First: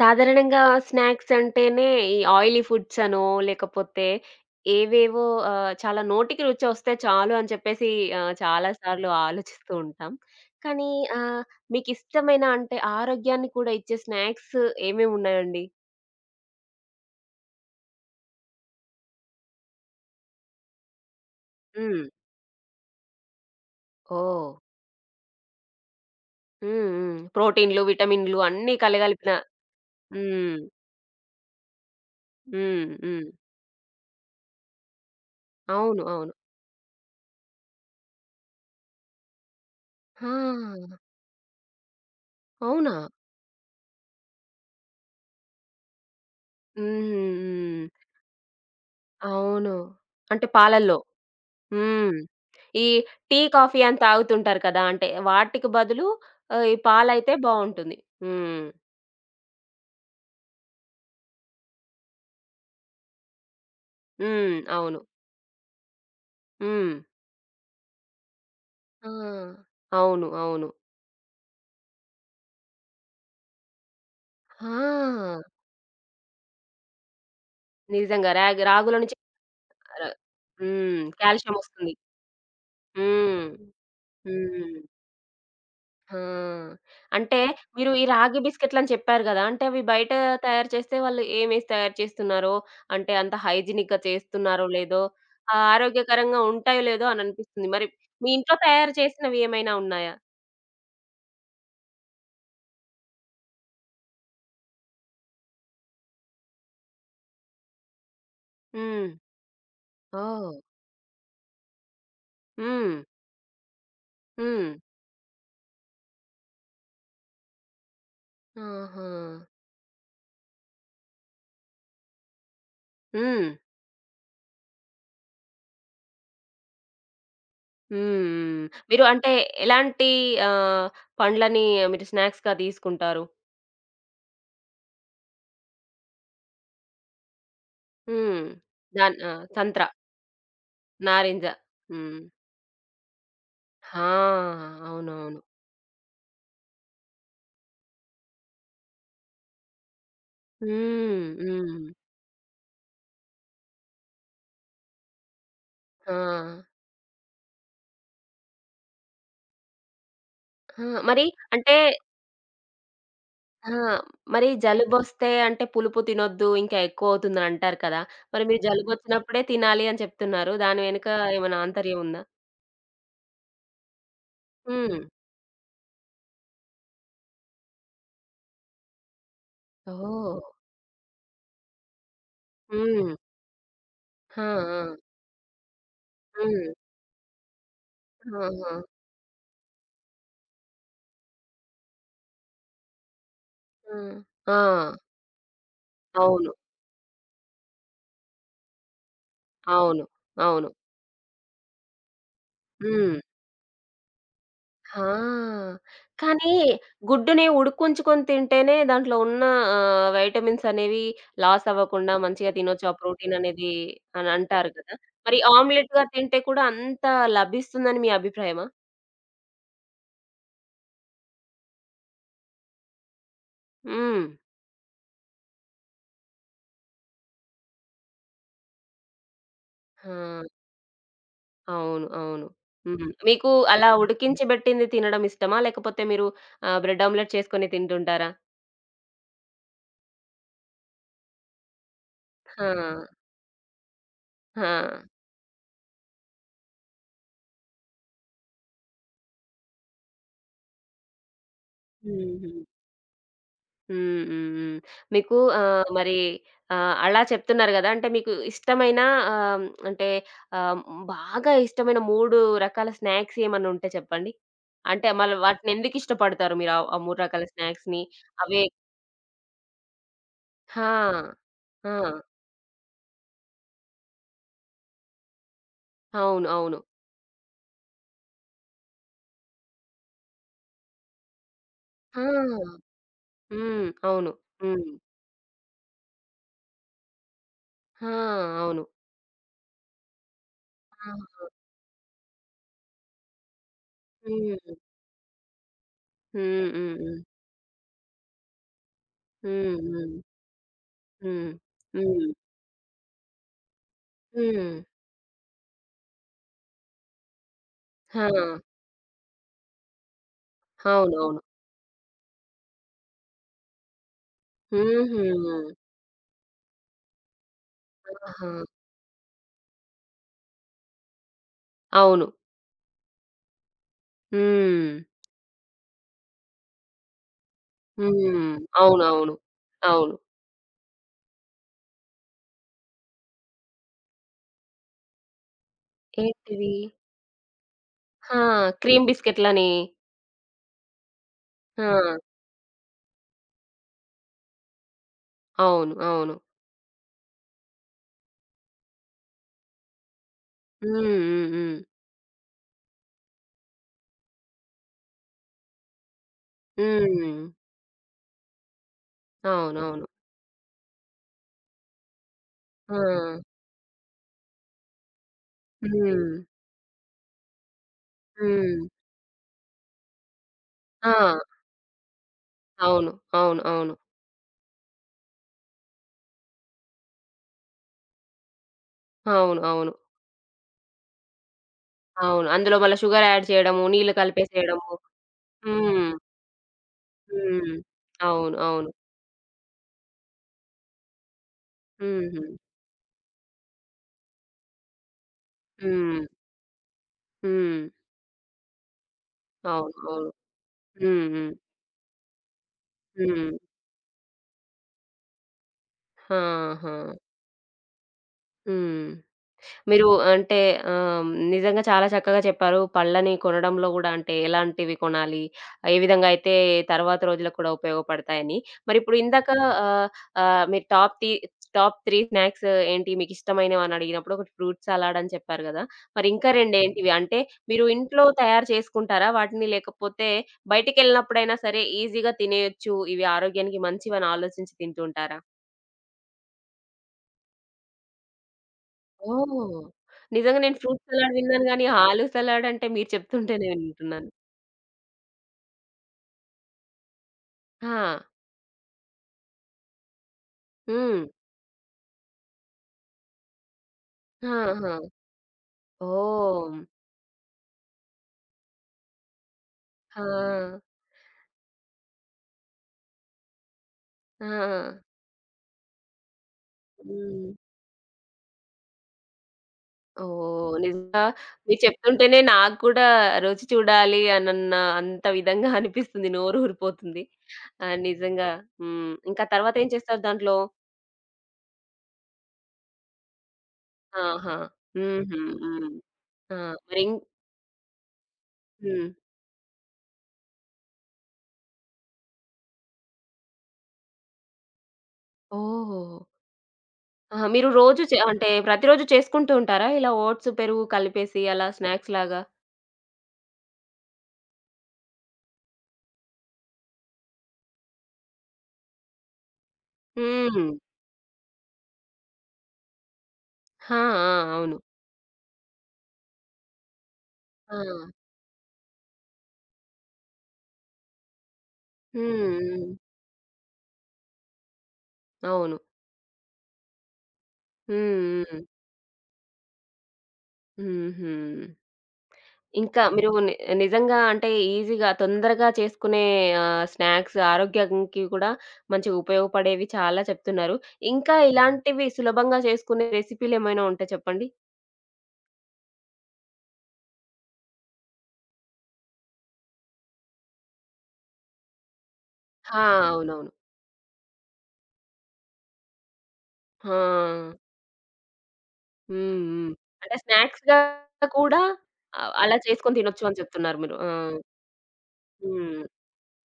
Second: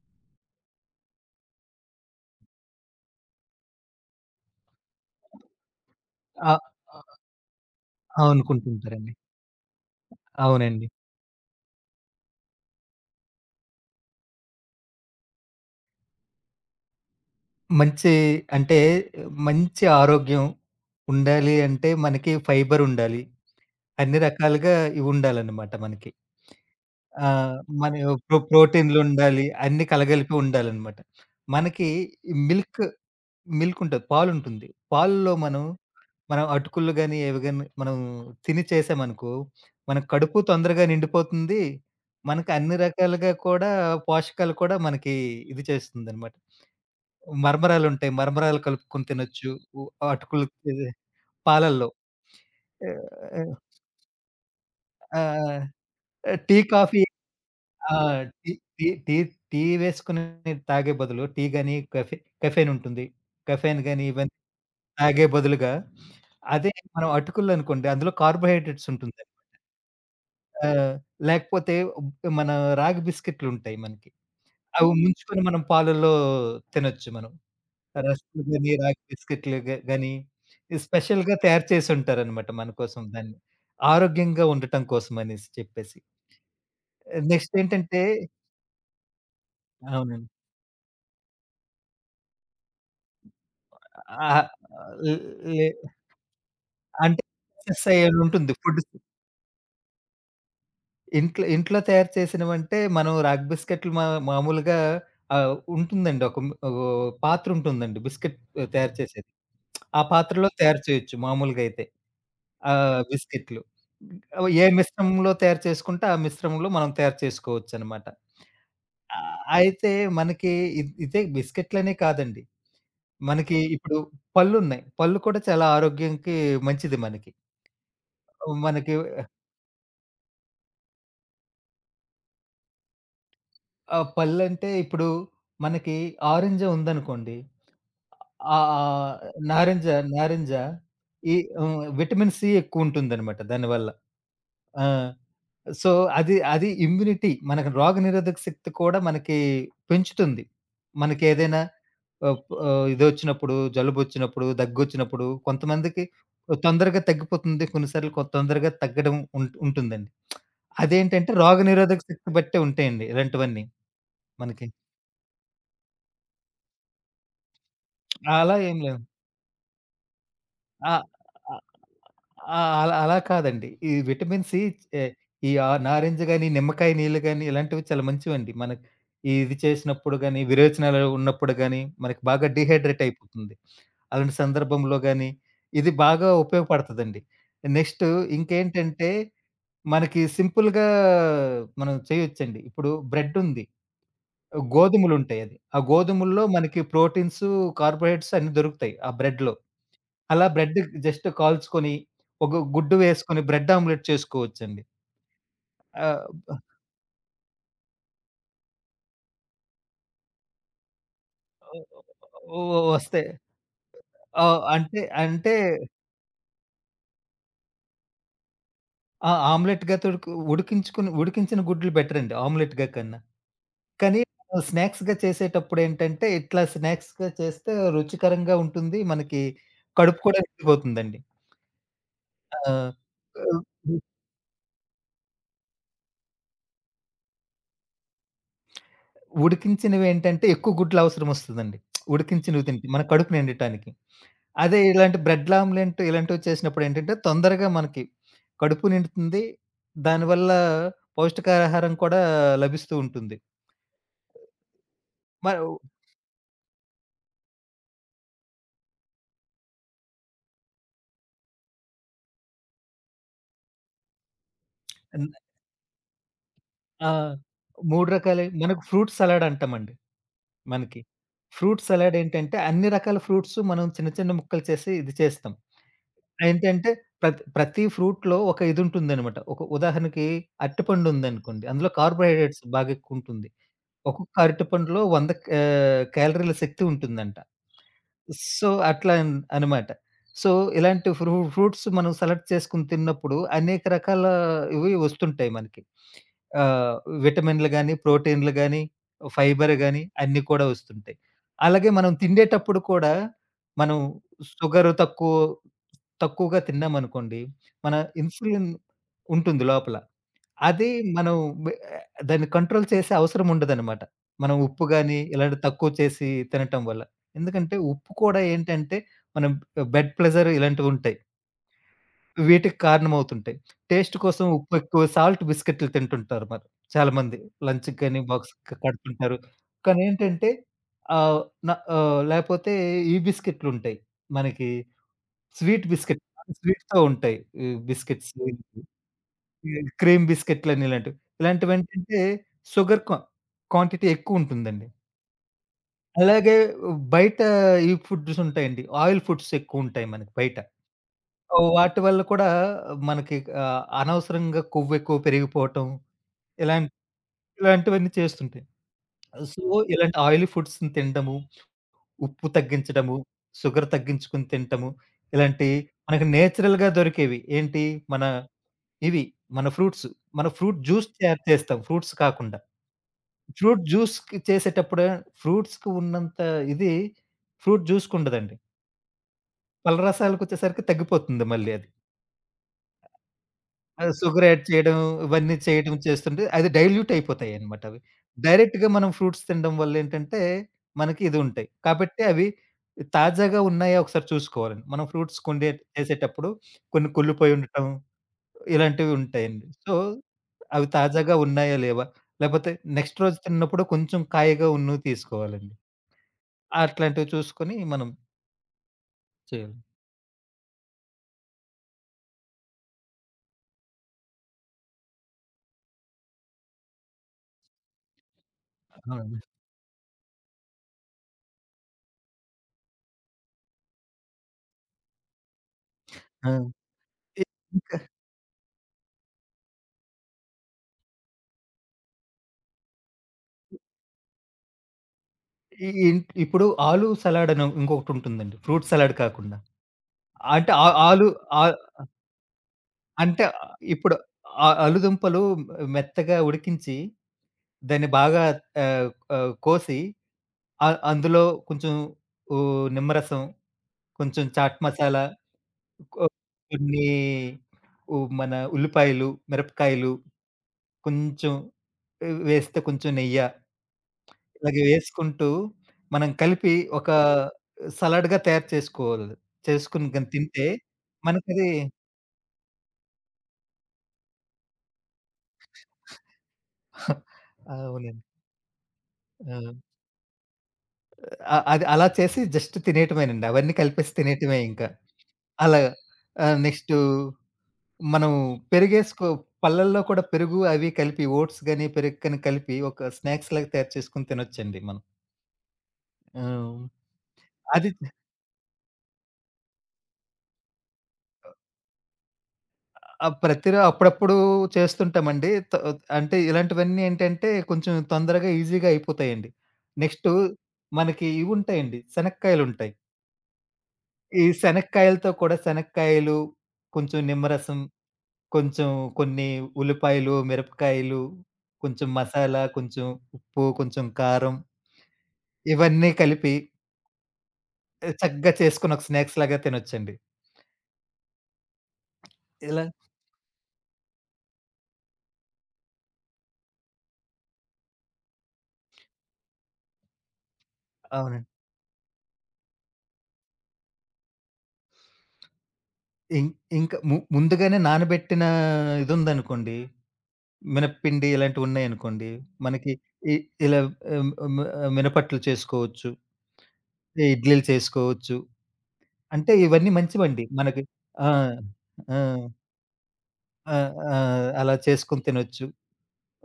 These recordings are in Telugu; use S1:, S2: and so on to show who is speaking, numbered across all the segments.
S1: సాధారణంగా స్నాక్స్ అంటేనే ఈ ఆయిలీ ఫుడ్స్ అనో, లేకపోతే ఏవేవో చాలా నోటికి
S2: ఆ!
S1: రుచొస్తే చాలు అని చెప్పేసి
S2: ఆ!
S1: చాలా సార్లు
S2: అనుకుంటుంటారండి.
S1: ఆలోచిస్తూ ఉంటాం.
S2: అవునండి.
S1: కానీ ఆహ్, మీకిష్టమైన అంటే ఆరోగ్యాన్ని కూడా ఇచ్చే స్నాక్స్ ఏమేమున్నాయండి?
S2: మంచి అంటే మంచి ఆరోగ్యం ఉండాలి అంటే
S1: హ్మ్.
S2: మనకి ఫైబర్ ఉండాలి. అన్ని
S1: ఓహ్!
S2: రకాలుగా ఇవుండాలన్నమాట మనకి.
S1: హ్మ్. హ్మ్.
S2: ఆహ్,
S1: ప్రోటీన్‌లు,
S2: మన
S1: విటమిన్‌లు అన్నీ కలగలిపిన.
S2: ప్రోటీన్‌లుండాలి. అన్నీ కలగలిపి
S1: హ్మ్.
S2: ఉండాలన్నమాట. మనకి మిల్క్
S1: హ్మ్. హ్మ్.
S2: మిల్క్ ఉంటది. పాలుంటుంది. పాలలో మనం,
S1: అవును. అవును.
S2: అటుకులు గాని, ఏవి గాని మనం తిని చేసామనుకో, మన కడుపు తొందరగా
S1: ఆ!
S2: నిండిపోతుంది. మనకు అన్ని
S1: అవునా?
S2: రకాలుగా కూడా పోషకాలు కూడా మనకి ఇది చేస్తుందనమాట.
S1: హ్మ్. హ్మ్.
S2: మరమరాలుంటాయి. మరమరాలు కలుపుకొని తినొచ్చు.
S1: అవును.
S2: ఉ
S1: అంటే
S2: అటుకులు ఇది
S1: పాలల్లో.
S2: పాలల్లో.
S1: హ్మ్. ఈ
S2: ఆహ్,
S1: టీ,
S2: ఆహ్,
S1: కాఫీ అని తాగుతుంటారు కదా! అంటే వాటికి
S2: ఆ!
S1: బదులు
S2: టీ,
S1: ఈ
S2: కాఫీ.
S1: పాలైతే
S2: ఆ!
S1: బావుంటుంది.
S2: టీ
S1: హ్మ్.
S2: టీ టీ టీ వేసుకొని తాగే బదులు టీ గాని, కాఫీ కెఫెయిన్ ఉంటుంది. కెఫెయిన్ గాని ఇవన్నీ
S1: హ్మ్. అవును.
S2: తాగే బదులుగా. అదే
S1: హ్మ్.
S2: మనం అటుకులనుకోండి అందులో కార్బోహైడ్రేట్స్
S1: ఆ!
S2: ఉంటుంది.
S1: అవును. అవును.
S2: ఆహ్, లేకపోతే మన రాగి బిస్కెట్లుంటాయి మనకి. అవి
S1: ఆ!
S2: ముంచుకొని మనం పాలల్లో తినొచ్చు మనం.
S1: నిజంగా
S2: రస్కులు గాని,
S1: రాగుల
S2: రాగి
S1: నుంచి
S2: బిస్కెట్లు
S1: ర
S2: గాని
S1: హ్మ్.
S2: స్పెషల్‌గా
S1: కాల్షియం
S2: తయారు
S1: వస్తుంది.
S2: చేసుంటారనమాట మన కోసం దాన్ని.
S1: హ్మ్.
S2: ఆరోగ్యంగా
S1: హ్మ్. హ్మ్.
S2: ఉండటం కోసం అనేసి చెప్పేసి.
S1: ఆ! అంటే
S2: నెక్స్ట్
S1: మీరు ఈ
S2: ఏంటంటే
S1: రాగి బిస్కెట్‌లని చెప్పారు గదా! అంటే అవి బయట
S2: అవునండి.
S1: తయారు చేస్తే వాళ్ళు ఏమేసి తయారు చేస్తున్నారో, అంటే అంత హైజినిక్‌గా
S2: ఆహ్,
S1: చేస్తున్నారో లేదో,
S2: లే
S1: ఆరోగ్యకరంగా ఉంటాయో లేదో అని
S2: అంటే
S1: అనిపిస్తుంది. మరి
S2: అయ్యి
S1: మీ
S2: ఉంటుంది.
S1: ఇంట్లో
S2: ఫుడ్
S1: తయారు చేసినవి ఏమైనా ఉన్నాయా?
S2: ఇంట్లో ఇంట్లో తయారు చేసినవంటే మనం రాగి బిస్కెట్లు మామూలుగా ఉంటుందండి. ఒక మ్ ఓ పాత్రుంటుందండి బిస్కెట్ తయారు
S1: హ్మ్.
S2: చేసేది. ఆ పాత్రలో
S1: ఓహ్!
S2: తయారు చేయొచ్చు మామూలుగా అయితే.
S1: హ్మ్.
S2: బిస్కెట్లు. అవి ఏ
S1: హ్మ్.
S2: మిశ్రమంలో తయారు చేసుకుంటే ఆ మిశ్రమంలో మనం తయారు చేసుకోవచ్చనమాట.
S1: ఆహా!
S2: అయితే మనకి ఇదే బిస్కెట్లనే కాదండి.
S1: హ్మ్.
S2: మనకి ఇప్పుడు పళ్ళున్నాయి. పళ్ళు కూడా చాలా ఆరోగ్యానికి మంచిది మనకి.
S1: హ్మ్. హ్మ్.
S2: మనకి
S1: మీరు అంటే ఎలాంటి ఆహ్, పండ్లని మీరు స్నాక్స్‌గా తీసుకుంటారు?
S2: పళ్ళంటే ఇప్పుడు మనకి ఆరెంజే ఉందనుకోండి.
S1: హ్మ్.
S2: ఆ!
S1: ఆ! సంత్రా,
S2: నారింజ, నారింజ ఈ
S1: నారింజ.
S2: హ్మ్.
S1: హ్మ్.
S2: విటమిన్ సి ఎక్కువుంటుందనమాట దానివల్ల.
S1: ఆ!
S2: ఆ!
S1: అవునవును.
S2: సో, అది అది ఇమ్యూనిటీ మనకు రోగనిరోధక శక్తి కూడా మనకి పెంచుతుంది.
S1: హ్మ్.
S2: మనకేదైనా
S1: హ్మ్.
S2: ఇదొచ్చినప్పుడు, జలుబొచ్చినప్పుడు, దగ్గొచ్చినప్పుడు కొంతమందికి
S1: ఆ!
S2: తొందరగా తగ్గిపోతుంది. కొన్నిసార్లు తొందరగా తగ్గడం ఉంటుందండి.
S1: ఆ! మరి
S2: అదేంటంటే
S1: అంటే
S2: రోగనిరోధక శక్తి బట్టే ఉంటాయండి ఇలాంటివన్నీ
S1: ఆ! మరి
S2: మనకి.
S1: జలుబొస్తే అంటే పులుపు తినొద్దు ఇంకా ఎక్కువవుతుందని అంటారు కదా! మరి
S2: అలా
S1: మీరు
S2: ఏం లేవు.
S1: జలుబొచ్చినప్పుడే తినాలి అని చెప్తున్నారు. దాని
S2: ఆ!
S1: వెనుక
S2: ఆ!
S1: ఏమైనా ఆంతర్యం ఉందా?
S2: ఆ! అలా అలా కాదండి. ఈ విటమిన్ సి
S1: హ్మ్.
S2: ఎ ఈ ఆ నారింజ గాని, నిమ్మకాయ నీళ్ళు గాని ఇలాంటివి చాలా మంచివండి. మనకి ఇది చేసినప్పుడు గాని,
S1: ఓహ్!
S2: విరేచనాలు ఉన్నప్పుడు గాని, మనకి బాగా డీహైడ్రేట్
S1: హ్మ్.
S2: అయిపోతుంది. అలాంటి
S1: ఆ! ఆ!
S2: సందర్భంలో గాని, ఇది బాగా
S1: హ్మ్.
S2: ఉపయోగపడతదండి. నెక్స్ట్
S1: ఆహా!
S2: ఇంకేంటంటే, మనకి సింపుల్‌గా మనం చేయొచ్చండి. ఇప్పుడు బ్రెడ్ ఉంది.
S1: ఆ! ఆ!
S2: గోధుమలుంటాయి అది. ఆ గోధుమల్లో
S1: అవును.
S2: మనకి ప్రోటీన్స్, కార్బోహైడ్రేట్స్ అన్నీ దొరుకుతాయి ఆ బ్రెడ్‌లో.
S1: అవును.
S2: అలా
S1: అవును.
S2: బ్రెడ్ జస్ట్ కాల్చుకొని, ఒక గుడ్డు
S1: హ్మ్.
S2: వేసుకొని బ్రెడ్ ఆమ్లెట్ చేసుకోవచ్చండి.
S1: ఆ!
S2: ఆహ్,
S1: కానీ గుడ్డుని ఉడుకించుకొని తింటేనే దాంట్లో ఉన్న వైటమిన్స్ అనేవి లాస్ అవ్వకుండా మంచిగా
S2: ఓ
S1: తినొచ్చు. ఆ
S2: వస్తాయి.
S1: ప్రోటీన్ అనేది అని
S2: ఆ!
S1: అంటారు కదా! మరి
S2: అంటే
S1: ఆమ్లెట్‌గా తింటే కూడా అంత లభిస్తుందని మీ అభిప్రాయమా?
S2: ఆ! ఆమ్లెట్‌గా తుడుకు ఉడికించుకుని ఉడికించిన గుడ్లు బెటర్ అండి ఆమ్లెట్‌గా కన్నా. కానీ
S1: హ్మ్.
S2: స్నాక్స్‌గా చేసేటప్పుడు ఏంటంటే, ఇట్లా స్నాక్స్‌గా చేస్తే రుచికరంగా ఉంటుంది. మనకి కడుపు కూడా
S1: ఆ!
S2: నిండిపోతుందండి.
S1: అవును. అవును.
S2: ఆ!
S1: హ్మ్. మీకు
S2: ఆహ్,
S1: అలా ఉడికించి బెట్టింది తినడం ఇష్టమా? లేకపోతే మీరు బ్రెడ్ ఆమ్లెట్ చేసుకొని తింటుంటారా?
S2: ఉడికించినవి ఏంటంటే ఎక్కువ గుడ్లు అవసరం వస్తదండి. ఉడికించినవి తింటే మన
S1: ఆ!
S2: కడుపు నిండటానికి. అదే
S1: ఆ!
S2: ఇలాంటి బ్రెడ్ ఆమ్లెట్ ఇలాంటివి చేసినప్పుడు ఏంటంటే, తొందరగా మనకి కడుపు నిండుతుంది. దానివల్ల పౌష్టికాహారం కూడా
S1: హుహు.
S2: లభిస్తూ ఉంటుంది.
S1: హ్మ్. హ్మ్. హ్మ్. మీకు
S2: మరి
S1: మరి అలా చెప్తున్నారు గదా! అంటే మీకు ఇష్టమైన అంటే ఆహ్, బాగా ఇష్టమైన 3 రకాల స్నాక్స్ ఏమన్నా ఉంటే చెప్పండి? అంటే
S2: హ్మ్.
S1: మళ్ళ వాటిని ఎందుకు ఇష్టపడతారు మీరు ఆ
S2: ఆ!
S1: 3 రకాల స్నాక్స్‌ని?
S2: 3 రకాలే
S1: అవే
S2: మనకు ఫ్రూట్ సలాడ్ అంటామండి మనకి.
S1: ఆ!
S2: ఫ్రూట్
S1: ఆ!
S2: సలాడ్ ఏంటంటే, అన్ని రకాల ఫ్రూట్స్ మనం చిన్న చిన్న ముక్కలు చేసి ఇది చేస్తాం.
S1: అవును. అవును.
S2: ఏంటంటే, ప్రతి ప్రతి ఫ్రూట్‌లో ఒక ఇది ఉంటుందనమాట. ఒక ఉదాహరణకి అరటిపండు ఉందనుకోండి. అందులో
S1: ఆ!
S2: కార్బోహైడ్రేట్స్ బాగా ఎక్కువ ఉంటుంది.
S1: హ్మ్. అవును.
S2: ఒక్కొక్క
S1: హ్మ్.
S2: అరటిపండులో 100 క్యాలరీల శక్తి ఉంటుందంట.
S1: ఆ!
S2: సో,
S1: అవును.
S2: అట్లా అనమాట. సో, ఇలాంటి
S1: ఆ!
S2: ఫ్రూట్స్ మనం సెలెక్ట్ చేసుకొని తిన్నప్పుడు అనేక రకాల
S1: హ్మ్.
S2: ఇవి వస్తుంటాయి మనకి.
S1: హ్మ్.
S2: ఆహ్,
S1: హ్మ్.
S2: విటమిన్‌లు గాని, ప్రోటీన్‌లు గాని, ఫైబర్
S1: హ్మ్.
S2: గాని
S1: హ్మ్.
S2: అన్నీ కూడా వస్తుంటాయి.
S1: హ్మ్.
S2: అలాగే
S1: హ్మ్.
S2: మనం
S1: హ్మ్.
S2: తిండేటప్పుడు కూడా మనం
S1: హ్మ్.
S2: షుగర్ తక్కువగా తిన్నామనుకోండి, మన
S1: ఆ!
S2: ఇన్సులిన్ ఉంటుంది లోపల. అది మనం
S1: అవునవును.
S2: వె ఆహ్, దాన్ని కంట్రోల్ చేసే అవసరం ఉండదనమాట. మనం ఉప్పు గాని,
S1: హుహు.
S2: ఇలాంటివి తక్కువ చేసి తినటం వల్ల. ఎందుకంటే ఉప్పు కూడా
S1: ఆహా!
S2: ఏంటంటే, మనం బెడ్ ప్లెజర్ ఇలాంటివుంటాయి.
S1: అవును.
S2: వీటికి కారణమవుతుంటాయి. టేస్ట్ కోసం ఉప్పు
S1: హ్మ్.
S2: ఎక్కువ సాల్ట్ బిస్కెట్‌లు తింటుంటారు మరి చాలామంది. లంచ్‌కి గాని,
S1: హ్మ్.
S2: బాక్స్‌కి
S1: అవునవును.
S2: కడుతుంటారు. కానీ
S1: అవును.
S2: ఏంటంటే ఆహ్, న లేపోతే ఈ బిస్కెట్‌లుంటాయి. మనకి స్వీట్ బిస్కెట్
S1: ఏంటివి?
S2: స్వీట్‌తో ఉంటాయి. ఈ బిస్కెట్స్
S1: ఆ! క్రీమ్ బిస్కెట్‌లని.
S2: ఈ క్రీమ్ బిస్కెట్‌లని ఇలాంటివి.
S1: ఆ!
S2: ఇలాంటివేంటంటే షుగర్ క్వాంటిటీ ఎక్కువుంటుందండి.
S1: అవును. అవును.
S2: అలాగే బయట ఈ ఫుడ్స్ ఉంటాయండి. ఆయిల్ ఫుడ్స్ ఎక్కువుంటాయి మనకి బయట.
S1: హ్మ్. హ్మ్.
S2: వాటి వల్ల కూడా మనకి అనవసరంగా కొవ్వెక్కువ పెరిగిపోవటం, ఇలాంటి
S1: హ్మ్. హ్మ్.
S2: ఇలాంటివన్నీ చేస్తుంటాయి. సో,
S1: అవునవును.
S2: ఇలాంటి ఆయిలీ ఫుడ్స్‌ని తినడము, ఉప్పు
S1: ఆ!
S2: తగ్గించడము, షుగర్ తగ్గించుకొని తినటము, ఇలాంటి మనకి
S1: హ్మ్.
S2: నేచురల్‌గా దొరికేవి. ఏంటి మన
S1: హ్మ్.
S2: ఇవి మన ఫ్రూట్స్. మన ఫ్రూట్ జ్యూస్
S1: ఆ!
S2: తయారు చేస్తాం ఫ్రూట్స్ కాకుండా.
S1: అవును. అవును.
S2: ఫ్రూట్
S1: అవును.
S2: జ్యూస్‌కి చేసేటప్పుడు ఫ్రూట్స్‌కి ఉన్నంత ఇది ఫ్రూట్ జ్యూస్‌కుండదండి.
S1: అవును. అవును.
S2: పలరసాలకొచ్చేసరికి తగ్గిపోతుంది మళ్ళీ అది.
S1: అవును. అందులో మళ్ళా షుగర్ యాడ్ చేయడము, నీళ్ళు
S2: షుగర్ యాడ్
S1: కలిపేసేయడము.
S2: చేయడం ఇవన్నీ చేయడం
S1: హ్మ్.
S2: చేస్తుంటే అది డైల్యూట్
S1: హ్మ్.
S2: అయిపోతాయన్నమాట అవి.
S1: అవును.
S2: డైరెక్ట్‌గా
S1: అవును.
S2: మనం ఫ్రూట్స్ తినడం వల్లేంటంటే మనకి ఇది ఉంటాయి. కాబట్టి
S1: హుహు.
S2: అవి తాజాగా ఉన్నాయా ఒకసారి చూసుకోవాలండి. మనం ఫ్రూట్స్ కొండే
S1: హ్మ్.
S2: చేసేటప్పుడు కొన్ని కుళ్ళిపోయి
S1: హ్మ్.
S2: ఉండటం ఇలాంటివి ఉంటాయండి.
S1: అవును.
S2: సో,
S1: అవును.
S2: అవి
S1: హ్మ్.
S2: తాజాగా
S1: హ్మ్.
S2: ఉన్నాయా లేవా? లేపోతే నెక్స్ట్ రోజు
S1: హ్మ్.
S2: తిన్నప్పుడు కొంచెం కాయగా ఉన్నవి తీసుకోవాలండి.
S1: ఆహా!
S2: అట్లాంటివి చూసుకొని మనం
S1: హ్మ్.
S2: చేయాలి.
S1: మీరు అంటే ఆహ్, నిజంగా చాలా చక్కగా చెప్పారు. పళ్ళని కొనడంలో గూడా అంటే ఎలాంటివి కొనాలి? ఏ విధంగా అయితే తర్వాత రోజులకు కూడా ఉపయోగపడతాయని. మరిప్పుడు
S2: అవునండి.
S1: ఇందాక ఆహ్, మీరు టాప్ 3 స్నాక్స్ ఏంటి మీకిష్టమైనవి అని అడిగినప్పుడు ఒకటి ఫ్రూట్ సలాడ్ అని చెప్పారు గదా! మరి ఇంకా
S2: ఆ!
S1: 2 ఏంటివి? అంటే
S2: ఇ
S1: మీరు
S2: ఇంకా
S1: ఇంట్లో తయారు చేసుకుంటారా వాటిని? లేకపోతే బయటికెళ్ళినప్పుడైనా సరే ఈజీగా తినేయొచ్చు, ఇవి ఆరోగ్యానికి మంచివని ఆలోచించి తింటూ ఉంటారా?
S2: ఈ ఇన్ ఇప్పుడు ఆలు సలాడ్ అని ఇంకొకటుంటుందండి. ఫ్రూట్ సలాడ్ కాకుండా.
S1: ఓహ్! నిజంగా
S2: అంటే
S1: నేను
S2: ఆ
S1: ఫ్రూట్
S2: ఆలు
S1: సలాడ్ విన్నాను
S2: ఆహ్,
S1: గానీ, ఆలు సలాడ్ అంటే మీరు
S2: అంటే
S1: చెప్తుంటేనే
S2: ఇప్పుడు
S1: వింటున్నాను.
S2: ఆ ఆలుదుంపలు మెత్తగా ఉడికించి,
S1: ఆ!
S2: దాన్ని బాగా ఆహ్, ఆహ్, కోసి
S1: హ్మ్.
S2: అందులో కొంచెం ఓ నిమ్మరసం, కొంచెం చాట్
S1: ఆహా!
S2: మసాలా కొ
S1: ఓహ్!
S2: కొన్ని మన ఉల్లిపాయలు, మిరపకాయలు
S1: ఆ!
S2: కొంచెం వేస్తే కొంచెం నెయ్య
S1: ఆ!
S2: ఇలాగ వేసుకుంటూ మనం కలిపి ఒక
S1: హ్మ్.
S2: సలాడ్‌గా తయారు చేసుకోవాలి. చేసుకొని గాని తింటే
S1: ఓహ్! నిజంగా
S2: మనకది
S1: మీరు చెప్తుంటేనే నాకు కూడా రుచి చూడాలి అనన్న అంత విధంగా అనిపిస్తుంది. నోరు ఊరిపోతుంది. ఆ!
S2: అవునండి.
S1: నిజంగా. హ్మ్. ఇంకా
S2: ఆ!
S1: తర్వాత ఏం చేస్తారు దాంట్లో?
S2: అది అలా చేసి జస్ట్ తినేయటమేనండి. అవన్నీ కలిపేసి
S1: ఆహా!
S2: తినేయటమే ఇంకా.
S1: హుహు.
S2: అలా
S1: హ్మ్. ఆ!
S2: నెక్స్టు
S1: మరిం
S2: మనం
S1: హ్మ్.
S2: పెరుగేసుకో పళ్ళల్లో కూడా పెరుగు అవి కలిపి ఓట్స్ గాని, పెరుగు గాని కలిపి ఒక స్నాక్స్ లాగా తయారు చేసుకొని తినొచ్చండి మనం.
S1: ఓహ్!
S2: ఆ!
S1: ఆహా! మీరు
S2: అది
S1: రోజు అంటే ప్రతిరోజు చేసుకుంటూ ఉంటారా? ఇలా ఓట్స్, పెరుగు కలిపేసి అలా స్నాక్స్ లాగా?
S2: ఆహ్, ప్రతిరో అప్పుడప్పుడు చేస్తుంటామండి. అంటే ఇలాంటివన్నీ ఏంటంటే కొంచెం తొందరగా ఈజీగా అయిపోతాయండి. నెక్స్టు
S1: హ్మ్.
S2: మనకి ఇవుంటాయండి, శనక్కాయలుంటాయి.
S1: ఆ! ఆ!
S2: ఈ
S1: అవును.
S2: శనక్కాయలతో కూడా శనక్కాయలు, కొంచెం
S1: ఆ!
S2: నిమ్మరసం, కొంచెం కొన్ని ఉల్లిపాయలు, మిరపకాయలు, కొంచెం
S1: హ్మ్.
S2: మసాలా,
S1: హ్మ్.
S2: కొంచెం ఉప్పు, కొంచెం కారం
S1: అవును.
S2: ఇవన్నీ కలిపి
S1: హ్మ్.
S2: చక్కగా
S1: హ్మ్.
S2: చేసుకొని ఒక స్నాక్స్ లాగా తినొచ్చండి.
S1: హుహు.
S2: ఇలా
S1: ఇంకా మీరు నిజంగా అంటే ఈజీగా తొందరగా చేసుకునే స్నాక్స్ ఆరోగ్యానికి కూడా మంచిగా ఉపయోగపడేవి చాలా చెప్తున్నారు. ఇంకా
S2: అవునండి.
S1: ఇలాంటివి సులభంగా చేసుకునే రెసిపీలేమైనా ఉంటే చెప్పండి?
S2: ఇం ఇంక ముందుగానే నానబెట్టిన ఇదుందనుకోండి, మినప్పిండి ఇలాంటివున్నాయనుకోండి,
S1: ఆ!
S2: మనకి ఇ
S1: అవునవును.
S2: ఇలా ఆహ్, మి మినపట్లు చేసుకోవచ్చు,
S1: ఆ!
S2: ఈ ఇడ్లీలు చేసుకోవచ్చు.
S1: హ్మ్.
S2: అంటే
S1: హ్మ్.
S2: ఇవన్నీ
S1: అంటే
S2: మంచివండి.
S1: స్నాక్స్‌గా
S2: మనకి ఆ!
S1: కూడా
S2: ఆ!
S1: అలా చేసుకొని తినొచ్చు అని
S2: ఆ!
S1: చెప్తున్నారు మీరు. ఆ!
S2: ఆ! అలా చేసుకొని తినొచ్చు.
S1: హ్మ్.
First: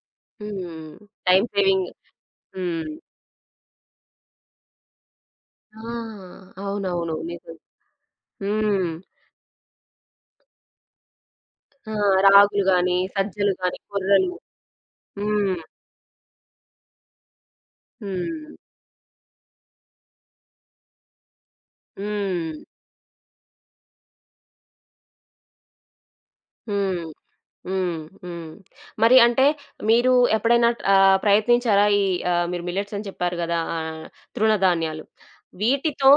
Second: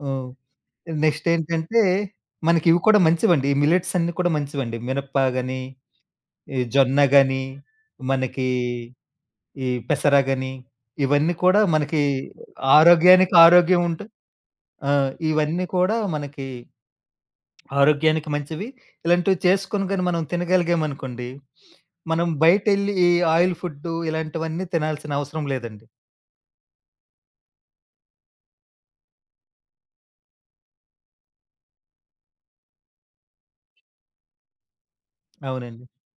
S2: హ్మ్.
S1: హ్మ్.
S2: నెక్స్ట్
S1: టైమ్
S2: ఏంటంటే,
S1: సేవింగ్.
S2: మనకివి
S1: హ్మ్.
S2: కూడా మంచివండి. ఈ మిల్లెట్స్ అన్నీ కూడా మంచివండి. మినప్ప గాని,
S1: ఆ!
S2: ఈ జొన్న
S1: అవునవును.
S2: గాని,
S1: నిజం.
S2: మనకి
S1: హ్మ్.
S2: ఈ పెసరగని, ఇవన్నీ కూడా
S1: ఆ!
S2: మనకి
S1: రాగులు గాని,
S2: ఆరోగ్యానికి
S1: సజ్జలు గాని,
S2: ఆరోగ్యం
S1: కొర్రలు.
S2: ఆ!
S1: హ్మ్.
S2: ఇవన్నీ కూడా మనకి ఆరోగ్యానికి
S1: హ్మ్.
S2: మంచివి. ఇలాంటివి చేసుకొని గాని మనం తినగలిగామనుకోండి, మనం
S1: హ్మ్.
S2: బయటెళ్ళి ఈ ఆయిల్ ఫుడ్డు ఇలాంటివన్నీ తినాల్సిన అవసరం లేదండి.
S1: హ్మ్. హ్మ్. హ్మ్. మరి అంటే మీరు ఎప్పుడైనా ప్రయత్నించారా? ఈ మీరు మిల్లెట్స్ అని చెప్పారు గదా! తృణధాన్యాలు.
S2: అవునండి.
S1: వీటితో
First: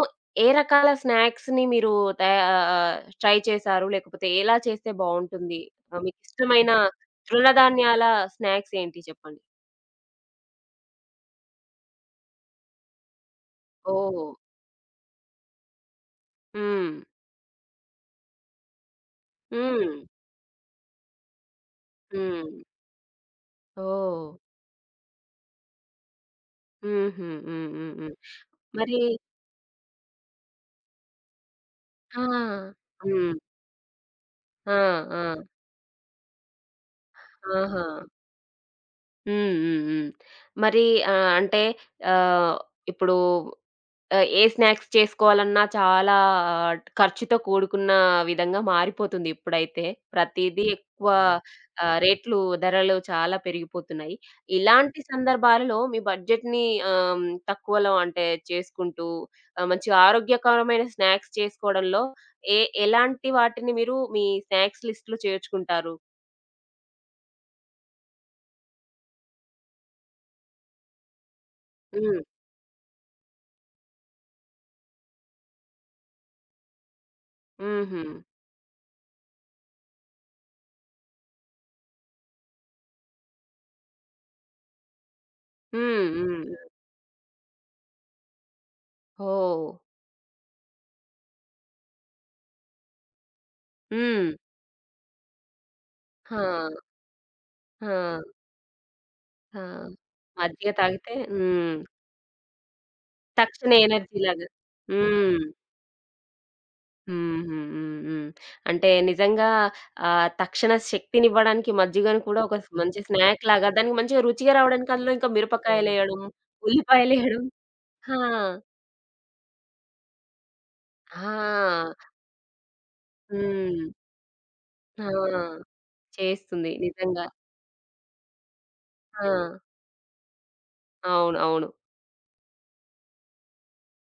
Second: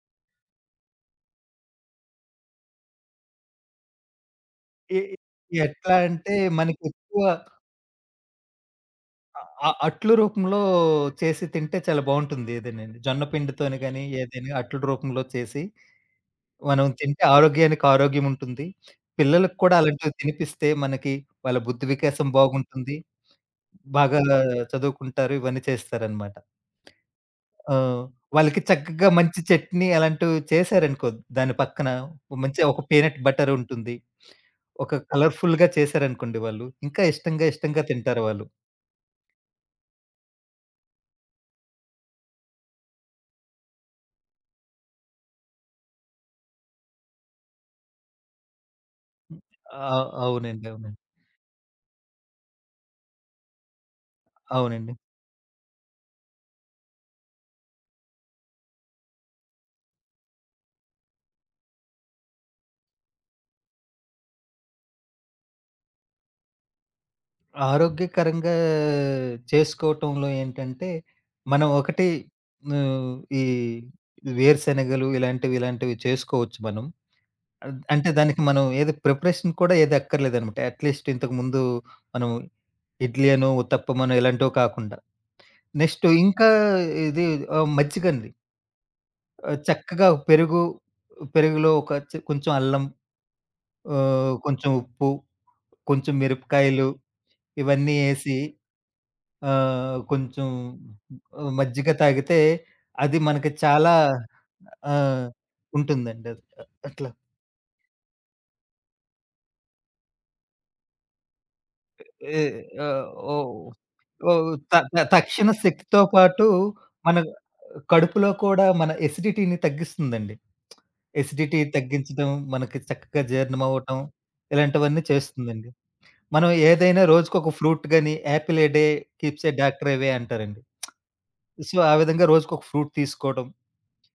S1: ఏ రకాల స్నాక్స్‌ని మీరు ట్రై చేశారు? లేకపోతే ఎలా చేస్తే
S2: ఎ
S1: బావుంటుంది?
S2: ఎట్లా అంటే
S1: మీకిష్టమైన
S2: మనకెక్కువ
S1: తృణధాన్యాల స్నాక్స్ ఏంటి చెప్పండి?
S2: అట్ల రూపంలో చేసి తింటే చాలా బావుంటుంది ఏదైనండి. జొన్న పిండితోని గాని,
S1: ఓహ్!
S2: ఏదైనా అట్ల రూపంలో చేసి మనం
S1: హ్మ్.
S2: తింటే ఆరోగ్యానికి ఆరోగ్యం ఉంటుంది. పిల్లలకు కూడా
S1: హ్మ్.
S2: అలాంటివి తినిపిస్తే మనకి వాళ్ళ బుద్ధి వికాసం
S1: హ్మ్.
S2: బాగుంటుంది. బాగా
S1: ఓహ్!
S2: చదువుకుంటారు. ఇవన్నీ చేస్తారనమాట.
S1: హుహు. హ్మ్.
S2: ఆ!
S1: హ్మ్. హ్మ్.
S2: వాళ్ళకి
S1: మరి
S2: చక్కగా మంచి చట్నీ అలాంటివి చేశారనుకో దాని పక్కన
S1: ఆ!
S2: మంచి ఒక పీనట్
S1: హ్మ్.
S2: బటర్ ఉంటుంది.
S1: ఆ!
S2: ఒక
S1: ఆ!
S2: కలర్‌ఫుల్‌గా చేశారనుకోండి వాళ్ళు, ఇంకా ఇష్టంగా, ఇష్టంగా
S1: ఆహా!
S2: తింటారు వాళ్ళు.
S1: హ్మ్. హ్మ్. హ్మ్. మరి అంటే ఆహ్, ఇప్పుడు ఏ స్నాక్స్ చేసుకోవాలన్నా చాలా ఆ, ఖర్చుతో కూడుకున్న విధంగా మారిపోతుంది
S2: హ్మ్.
S1: ఇప్పుడైతే.
S2: ఆ!
S1: ప్రతీదీ
S2: అవునండి. అవునండి.
S1: ఎక్కువ రేట్లు, ధరలు చాలా పెరిగిపోతున్నాయి.
S2: అవునండి.
S1: ఇలాంటి సందర్భాలలో మీ బడ్జెట్‌ని ఆహ్, తక్కువలో అంటే చేసుకుంటూ మంచి ఆరోగ్యకరమైన స్నాక్స్ చేసుకోవడంలో ఏ ఎలాంటి వాటిని మీరు మీ స్నాక్స్ లిస్ట్‌లో చేర్చుకుంటారు?
S2: ఆరోగ్యకరంగా చేసుకోవటంలో ఏంటంటే, మనం ఒకటి
S1: హ్మ్.
S2: ఈ వేరుశెనగలు ఇలాంటివి, చేసుకోవచ్చు మనం.
S1: హుహు.
S2: అంటే దానికి మనం ఏది ప్రిపరేషన్ కూడా ఏది అక్కర్లేదనమాట. అట్‌లీస్ట్ ఇంతకుముందు మనం ఇడ్లీ అనో, ఉత్తప్పమనో ఇలాంటివి కాకుండా. నెక్స్ట్
S1: హ్మ్. హ్మ్.
S2: ఇంకా ఇది మజ్జిగండి.
S1: ఓహ్!
S2: చక్కగా పెరుగు, పెరుగులో ఒక కొంచెం అల్లం,
S1: హ్మ్.
S2: కొంచెం ఉప్పు, కొంచెం
S1: ఆ!
S2: మిరపకాయలు
S1: ఆ!
S2: ఇవన్నీ ఏసి
S1: ఆ!
S2: కొంచెం
S1: మజ్జిగ తాగితే హ్మ్.
S2: మజ్జిగ తాగితే అది మనకి
S1: తక్షణ
S2: చాలా
S1: ఎనర్జీలాగా.
S2: ఆ!
S1: హ్మ్.
S2: ఉంటుందండి అది. అట్లా
S1: హ్మ్. హ్మ్. హ్మ్. హ్మ్. అంటే నిజంగా తక్షణ శక్తినివ్వడానికి మజ్జిగను కూడా
S2: ఏ
S1: ఒక మంచి
S2: ఆహ్,
S1: స్నాక్
S2: ఓహ్!
S1: లాగా దానికి మంచిగా
S2: ఓహ్!
S1: రుచిగా
S2: త
S1: రావడానికి
S2: త
S1: అందులో ఇంకా అవును.
S2: తక్షణ శక్తితో
S1: మిరపకాయలేయడం,
S2: పాటు మన
S1: ఉల్లిపాయలేయడం ఆ!
S2: కడుపులో కూడా మన ఎసిడిటీని తగ్గిస్తుందండి. ఎసిడిటీ
S1: ఆ!
S2: తగ్గించడం, మనకి చక్కగా జీర్ణం
S1: హ్మ్.
S2: అవ్వటం ఇలాంటివన్నీ చేస్తుందండి.
S1: ఆ!
S2: మనం
S1: చేస్తుంది
S2: ఏదైనా
S1: నిజంగా.
S2: రోజుకొక ఫ్రూట్ గాని, యాపిల్ ఏ డే
S1: ఆ!
S2: కీప్స్ ఎ డాక్టర్ అవే అంటారండి.
S1: అవును. అవును.
S2: సో, ఆ విధంగా రోజుకొక ఫ్రూట్ తీసుకోవడం.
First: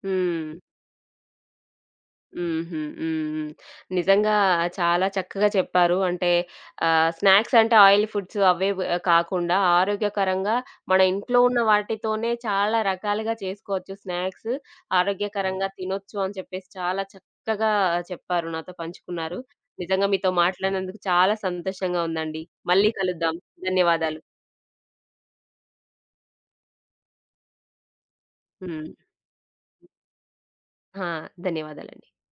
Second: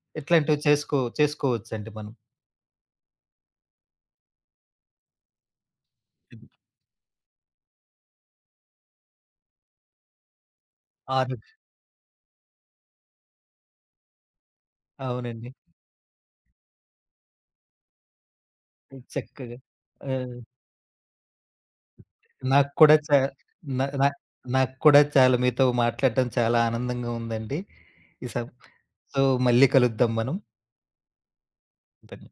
S1: హ్మ్.
S2: ఇట్లాంటివి చేసుకోవచ్చండి మనం.
S1: హుహు. హ్మ్. హ్మ్. నిజంగా చాలా చక్కగా చెప్పారు. అంటే
S2: హ్మ్.
S1: స్నాక్స్ అంటే ఆయిల్ ఫుడ్స్ అవే కాకుండా ఆరోగ్యకరంగా మన
S2: ఆరు
S1: ఇంట్లో ఉన్న వాటితోనే చాలా రకాలుగా చేసుకోవచ్చు స్నాక్స్.
S2: అవునండి.
S1: ఆరోగ్యకరంగా తినొచ్చు అని చెప్పేసి చాలా చక్కగా చెప్పారు. నాతో పంచుకున్నారు.
S2: చక్కగా.
S1: నిజంగా మీతో
S2: ఆహ్,
S1: మాట్లాడినందుకు చాలా సంతోషంగా ఉందండి.
S2: నాకు
S1: మళ్ళీ
S2: కూడా చా
S1: కలుద్దాం.
S2: నా నా
S1: ధన్యవాదాలు.
S2: నాకు కూడా చాలా మీతో మాట్లాడటం చాలా ఆనందంగా ఉందండి. ఈ సం
S1: హ్మ్.
S2: సో, మళ్ళీ కలుద్దాం మనం.
S1: ఆ! ధన్యవాదాలండి.
S2: ధన్య